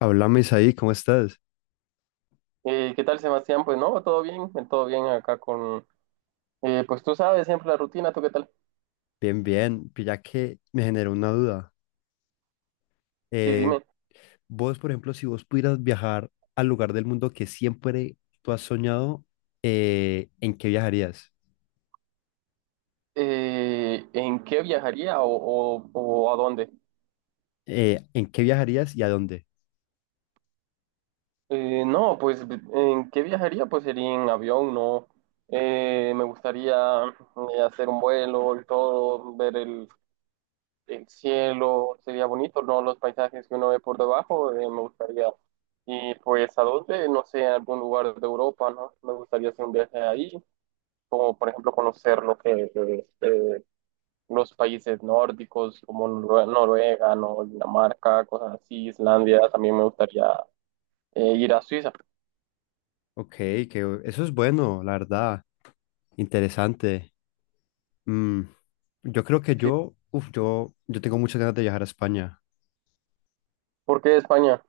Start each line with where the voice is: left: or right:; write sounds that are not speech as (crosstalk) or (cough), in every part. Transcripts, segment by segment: left: Háblame, ahí, ¿cómo estás?
right: ¿Qué tal, Sebastián? Pues no, todo bien acá con... pues tú sabes siempre la rutina, ¿tú qué tal?
left: Bien, bien. Pilla que me generó una duda.
right: Sí,
left: Eh,
right: dime,
left: vos, por ejemplo, si vos pudieras viajar al lugar del mundo que siempre tú has soñado, ¿en qué viajarías?
right: ¿en qué viajaría o a dónde?
left: ¿En qué viajarías y a dónde?
right: No, pues ¿en qué viajaría? Pues sería en avión, ¿no? Me gustaría hacer un vuelo y todo, ver el cielo, sería bonito, ¿no? Los paisajes que uno ve por debajo, me gustaría. Y pues a dónde, no sé, a algún lugar de Europa, ¿no? Me gustaría hacer un viaje ahí. Como por ejemplo conocer lo que los países nórdicos como Noruega, ¿no? Dinamarca, cosas así, Islandia, también me gustaría ir a Suiza.
left: Ok, que eso es bueno, la verdad. Interesante. Mm, yo creo que
right: Sí.
left: yo tengo muchas ganas de viajar a España.
right: ¿Por qué España?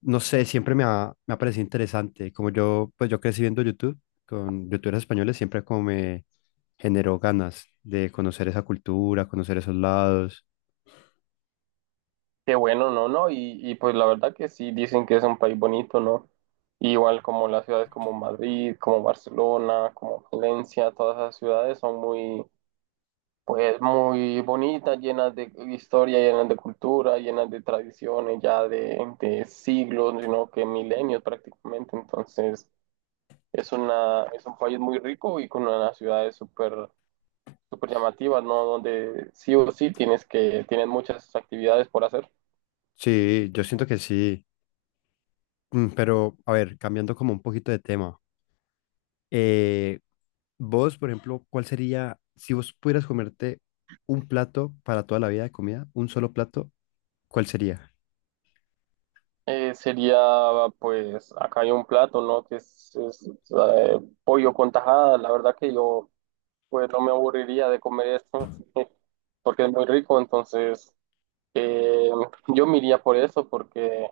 left: No sé, siempre me ha parecido interesante. Como yo, pues yo crecí viendo YouTube con youtubers españoles, siempre como me generó ganas de conocer esa cultura, conocer esos lados.
right: Qué bueno, ¿no? ¿No? Y pues la verdad que sí, dicen que es un país bonito, ¿no? Igual como las ciudades como Madrid, como Barcelona, como Valencia, todas esas ciudades son muy... Pues muy bonitas, llenas de historia, llenas de cultura, llenas de tradiciones ya de siglos, sino que milenios prácticamente. Entonces, es un país muy rico y con unas ciudades súper súper llamativas, ¿no? Donde sí o sí tienes que, tienes muchas actividades por hacer.
left: Sí, yo siento que sí. Mm. Pero, a ver, cambiando como un poquito de tema. eh, vos, por ejemplo, ¿cuál sería, si vos pudieras comerte un plato para toda la vida de comida, un solo plato, ¿cuál sería?
right: Sería, pues, acá hay un plato, ¿no? Que es pollo con tajada. La verdad que yo, pues, no me aburriría de comer esto (laughs) porque es muy rico. Entonces, Eh, yo me iría por eso porque,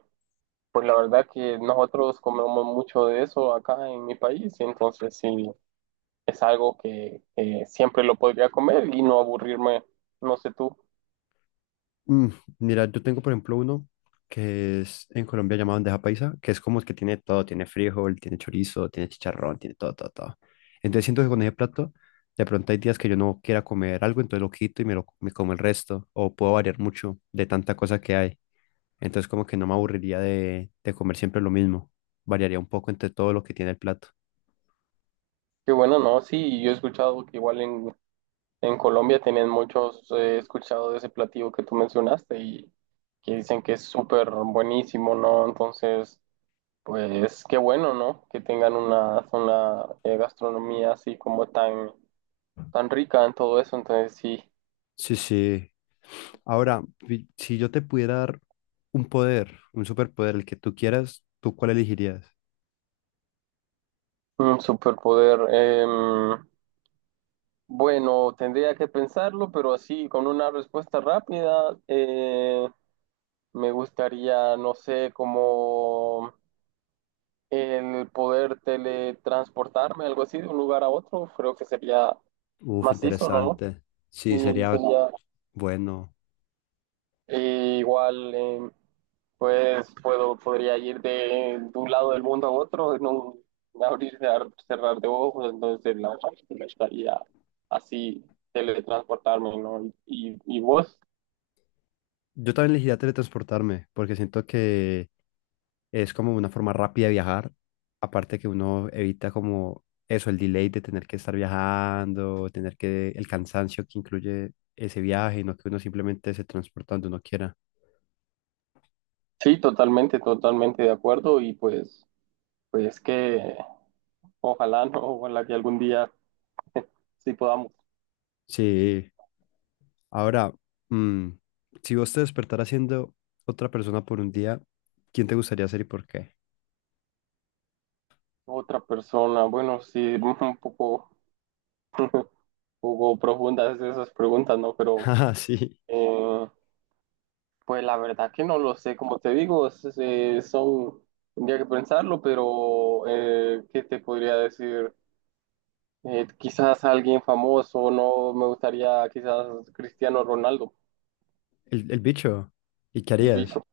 right: pues la verdad que nosotros comemos mucho de eso acá en mi país, y entonces sí, es algo que siempre lo podría comer y no aburrirme, no sé tú.
left: Mm, mira, yo tengo por ejemplo uno que es en Colombia llamado bandeja paisa, que es como el que tiene todo, tiene frijol, tiene chorizo, tiene chicharrón, tiene todo, todo, todo. Entonces siento que con ese plato, de pronto hay días que yo no quiera comer algo, entonces lo quito y me como el resto, o puedo variar mucho de tanta cosa que hay. Entonces como que no me aburriría de comer siempre lo mismo, variaría un poco entre todo lo que tiene el plato.
right: Qué bueno, no, sí, yo he escuchado que igual en Colombia tienen muchos, he escuchado de ese platillo que tú mencionaste y que dicen que es súper buenísimo, ¿no? Entonces... Pues qué bueno, ¿no? Que tengan una gastronomía así como tan, tan rica en todo eso. Entonces sí,
left: Sí, sí. Ahora, si yo te pudiera dar un poder, un superpoder, el que tú quieras, ¿tú cuál elegirías?
right: un superpoder. Bueno, tendría que pensarlo, pero así con una respuesta rápida, me gustaría, no sé, como el poder teletransportarme, algo así, de un lugar a otro. Creo que sería
left: Uf,
right: macizo, ¿no?
left: interesante. Sí,
right: Sí,
left: sería
right: sería...
left: bueno.
right: E igual, pues puedo, podría ir de un lado del mundo a otro, no abrir, cerrar de ojos, entonces la me estaría así teletransportarme, ¿no? Y vos,
left: Yo también elegiría teletransportarme porque siento que es como una forma rápida de viajar. Aparte que uno evita como eso, el delay de tener que estar viajando, tener que el cansancio que incluye ese viaje, y no que uno simplemente se transporta donde uno quiera.
right: sí, totalmente, totalmente de acuerdo y pues, pues que ojalá, ¿no? Ojalá que algún día (laughs) sí podamos.
left: Sí. Ahora, mm, si vos te despertaras siendo otra persona por un día, ¿quién te gustaría ser y por qué? (laughs)
right: Otra persona, bueno, sí, (laughs) un poco. (laughs) Jugó profundas esas preguntas, ¿no? Pero,
left: Ah, sí.
right: eh, pues la verdad que no lo sé. Como te digo, es, son, tendría que pensarlo, pero ¿qué te podría decir? Quizás alguien famoso, no me gustaría quizás Cristiano Ronaldo,
left: El bicho. ¿Y qué
right: el
left: harías?
right: bicho.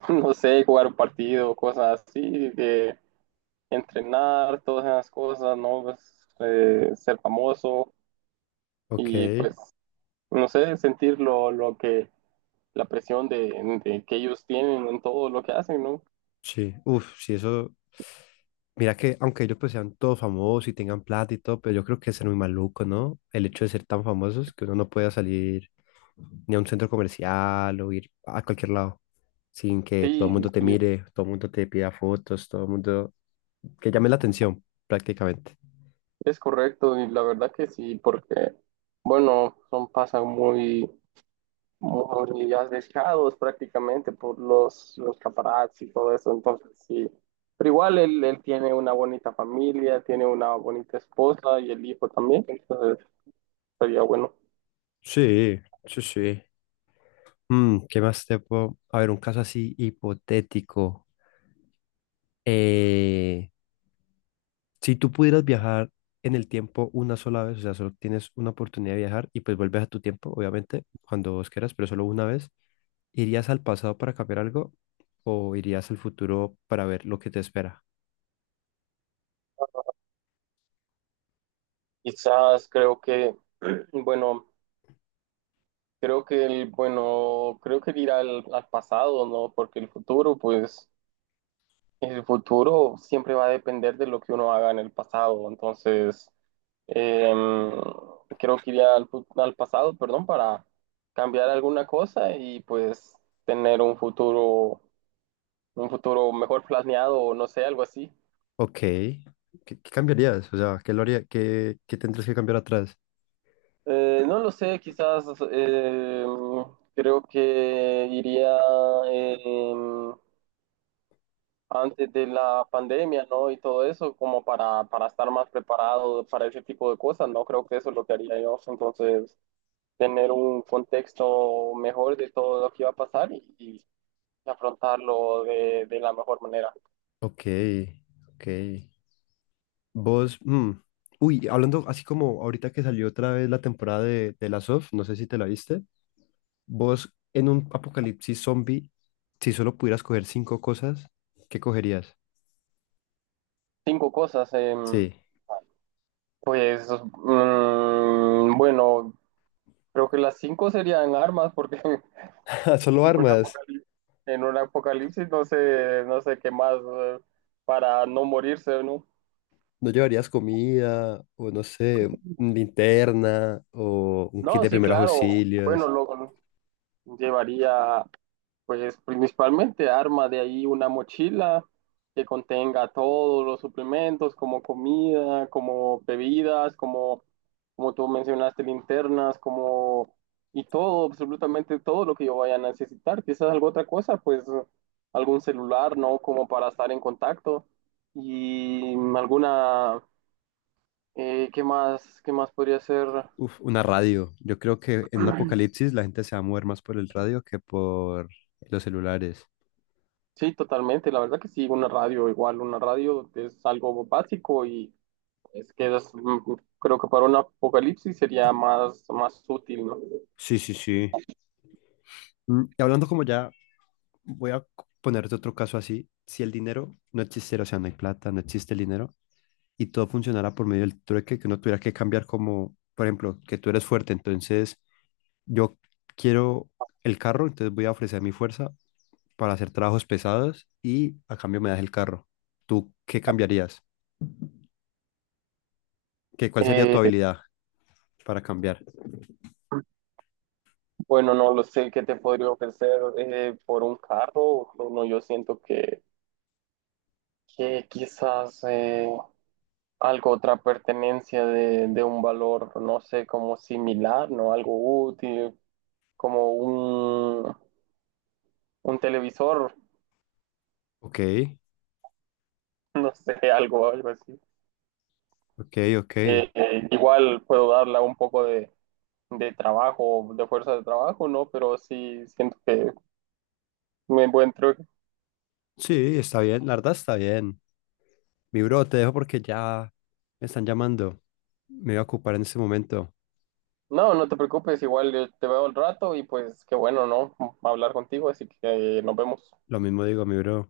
right: (laughs) No sé, jugar un partido, cosas así, de entrenar, todas esas cosas, ¿no? Pues, ser famoso.
left: Ok,
right: Y pues, no sé, sentir lo que, la presión de que ellos tienen en todo lo que hacen, ¿no?
left: sí, uf, sí, eso. Mira que, aunque ellos pues sean todos famosos y tengan plata y todo, pero yo creo que es ser muy maluco, ¿no? El hecho de ser tan famosos que uno no pueda salir ni a un centro comercial o ir a cualquier lado sin que todo el
right: Sí,
left: mundo te
right: sí,
left: mire, todo el mundo te pida fotos, todo el mundo que llame la atención prácticamente.
right: es correcto y la verdad que sí, porque, bueno, son pasan muy, muy arriesgados prácticamente por los paparazzi y todo eso, entonces sí. Pero igual él tiene una bonita familia, tiene una bonita esposa y el hijo también, entonces sería bueno.
left: Sí, sí, sí. Mm, ¿qué más te puedo? A ver, un caso así hipotético. Eh, Si tú pudieras viajar en el tiempo una sola vez, o sea, solo tienes una oportunidad de viajar y pues vuelves a tu tiempo, obviamente, cuando vos quieras, pero solo una vez, ¿irías al pasado para cambiar algo o irías al futuro para ver lo que te espera?
right: Quizás creo que, (clears throat) bueno, creo que el, bueno, creo que ir al pasado, ¿no? Porque el futuro, pues, el futuro siempre va a depender de lo que uno haga en el pasado. Entonces, em, creo que iría al, al pasado, perdón, para cambiar alguna cosa y pues tener un futuro mejor planeado o no sé, algo así.
left: Ok, ¿qué, qué cambiarías? O sea, qué, qué tendrías que cambiar atrás?
right: No lo sé, quizás em, creo que iría em, antes de la pandemia, ¿no? Y todo eso, como para estar más preparado para ese tipo de cosas, ¿no? Creo que eso es lo que haría yo. Entonces, tener un contexto mejor de todo lo que iba a pasar y afrontarlo de la mejor manera.
left: Ok, ok. Vos, mm, uy, hablando así como ahorita que salió otra vez la temporada de Last of, no sé si te la viste. Vos en un apocalipsis zombie, si solo pudieras coger 5 cosas, ¿qué cogerías?
right: Cinco cosas.
left: Sí.
right: Pues, mm, bueno, creo que las cinco serían armas, porque (laughs)
left: (laughs) Solo
right: en un
left: armas.
right: apocalipsis, en un apocalipsis no sé, no sé qué más, para no morirse, ¿no?
left: No llevarías comida o no sé, linterna o un kit
right: No,
left: de
right: sí,
left: primeros
right: claro. Bueno,
left: auxilios.
right: lo llevaría, pues, principalmente arma de ahí una mochila que contenga todos los suplementos, como comida, como bebidas, como, como tú mencionaste, linternas, como, y todo, absolutamente todo lo que yo vaya a necesitar. Quizás alguna otra cosa, pues, algún celular, ¿no? Como para estar en contacto. Y alguna, qué más podría ser?
left: Uf, una radio. Yo creo que en un apocalipsis la gente se va a mover más por el radio que por los celulares.
right: Sí, totalmente. La verdad que sí, una radio igual, una radio es algo básico y es que es, mm, creo que para un apocalipsis sería más, más útil, ¿no?
left: Sí, sí, sí. Mm, y hablando como ya, voy a c- ponerte otro caso así. Si el dinero no existiera, o sea, no hay plata, no existe el dinero, y todo funcionara por medio del trueque, que uno tuviera que cambiar como, por ejemplo, que tú eres fuerte, entonces yo quiero el carro, entonces voy a ofrecer mi fuerza para hacer trabajos pesados y a cambio me das el carro. ¿Tú qué cambiarías? ¿Qué, cuál sería tu
right: Eh,
left: habilidad para cambiar?
right: bueno, no lo sé qué te podría ofrecer por un carro. Bueno, yo siento que quizás algo, otra pertenencia de un valor, no sé, como similar, ¿no? Algo útil, como un televisor,
left: Ok,
right: (laughs) no sé, algo, algo así.
left: ok, ok.
right: Igual puedo darla un poco de trabajo, de fuerza de trabajo, ¿no? Pero sí siento que me encuentro.
left: Sí, está bien, la verdad está bien. Mi bro, te dejo porque ya me están llamando. Me voy a ocupar en este momento.
right: No, no te preocupes, igual te veo al rato y pues qué bueno, ¿no? Hablar contigo, así que nos vemos.
left: Lo mismo digo, mi bro.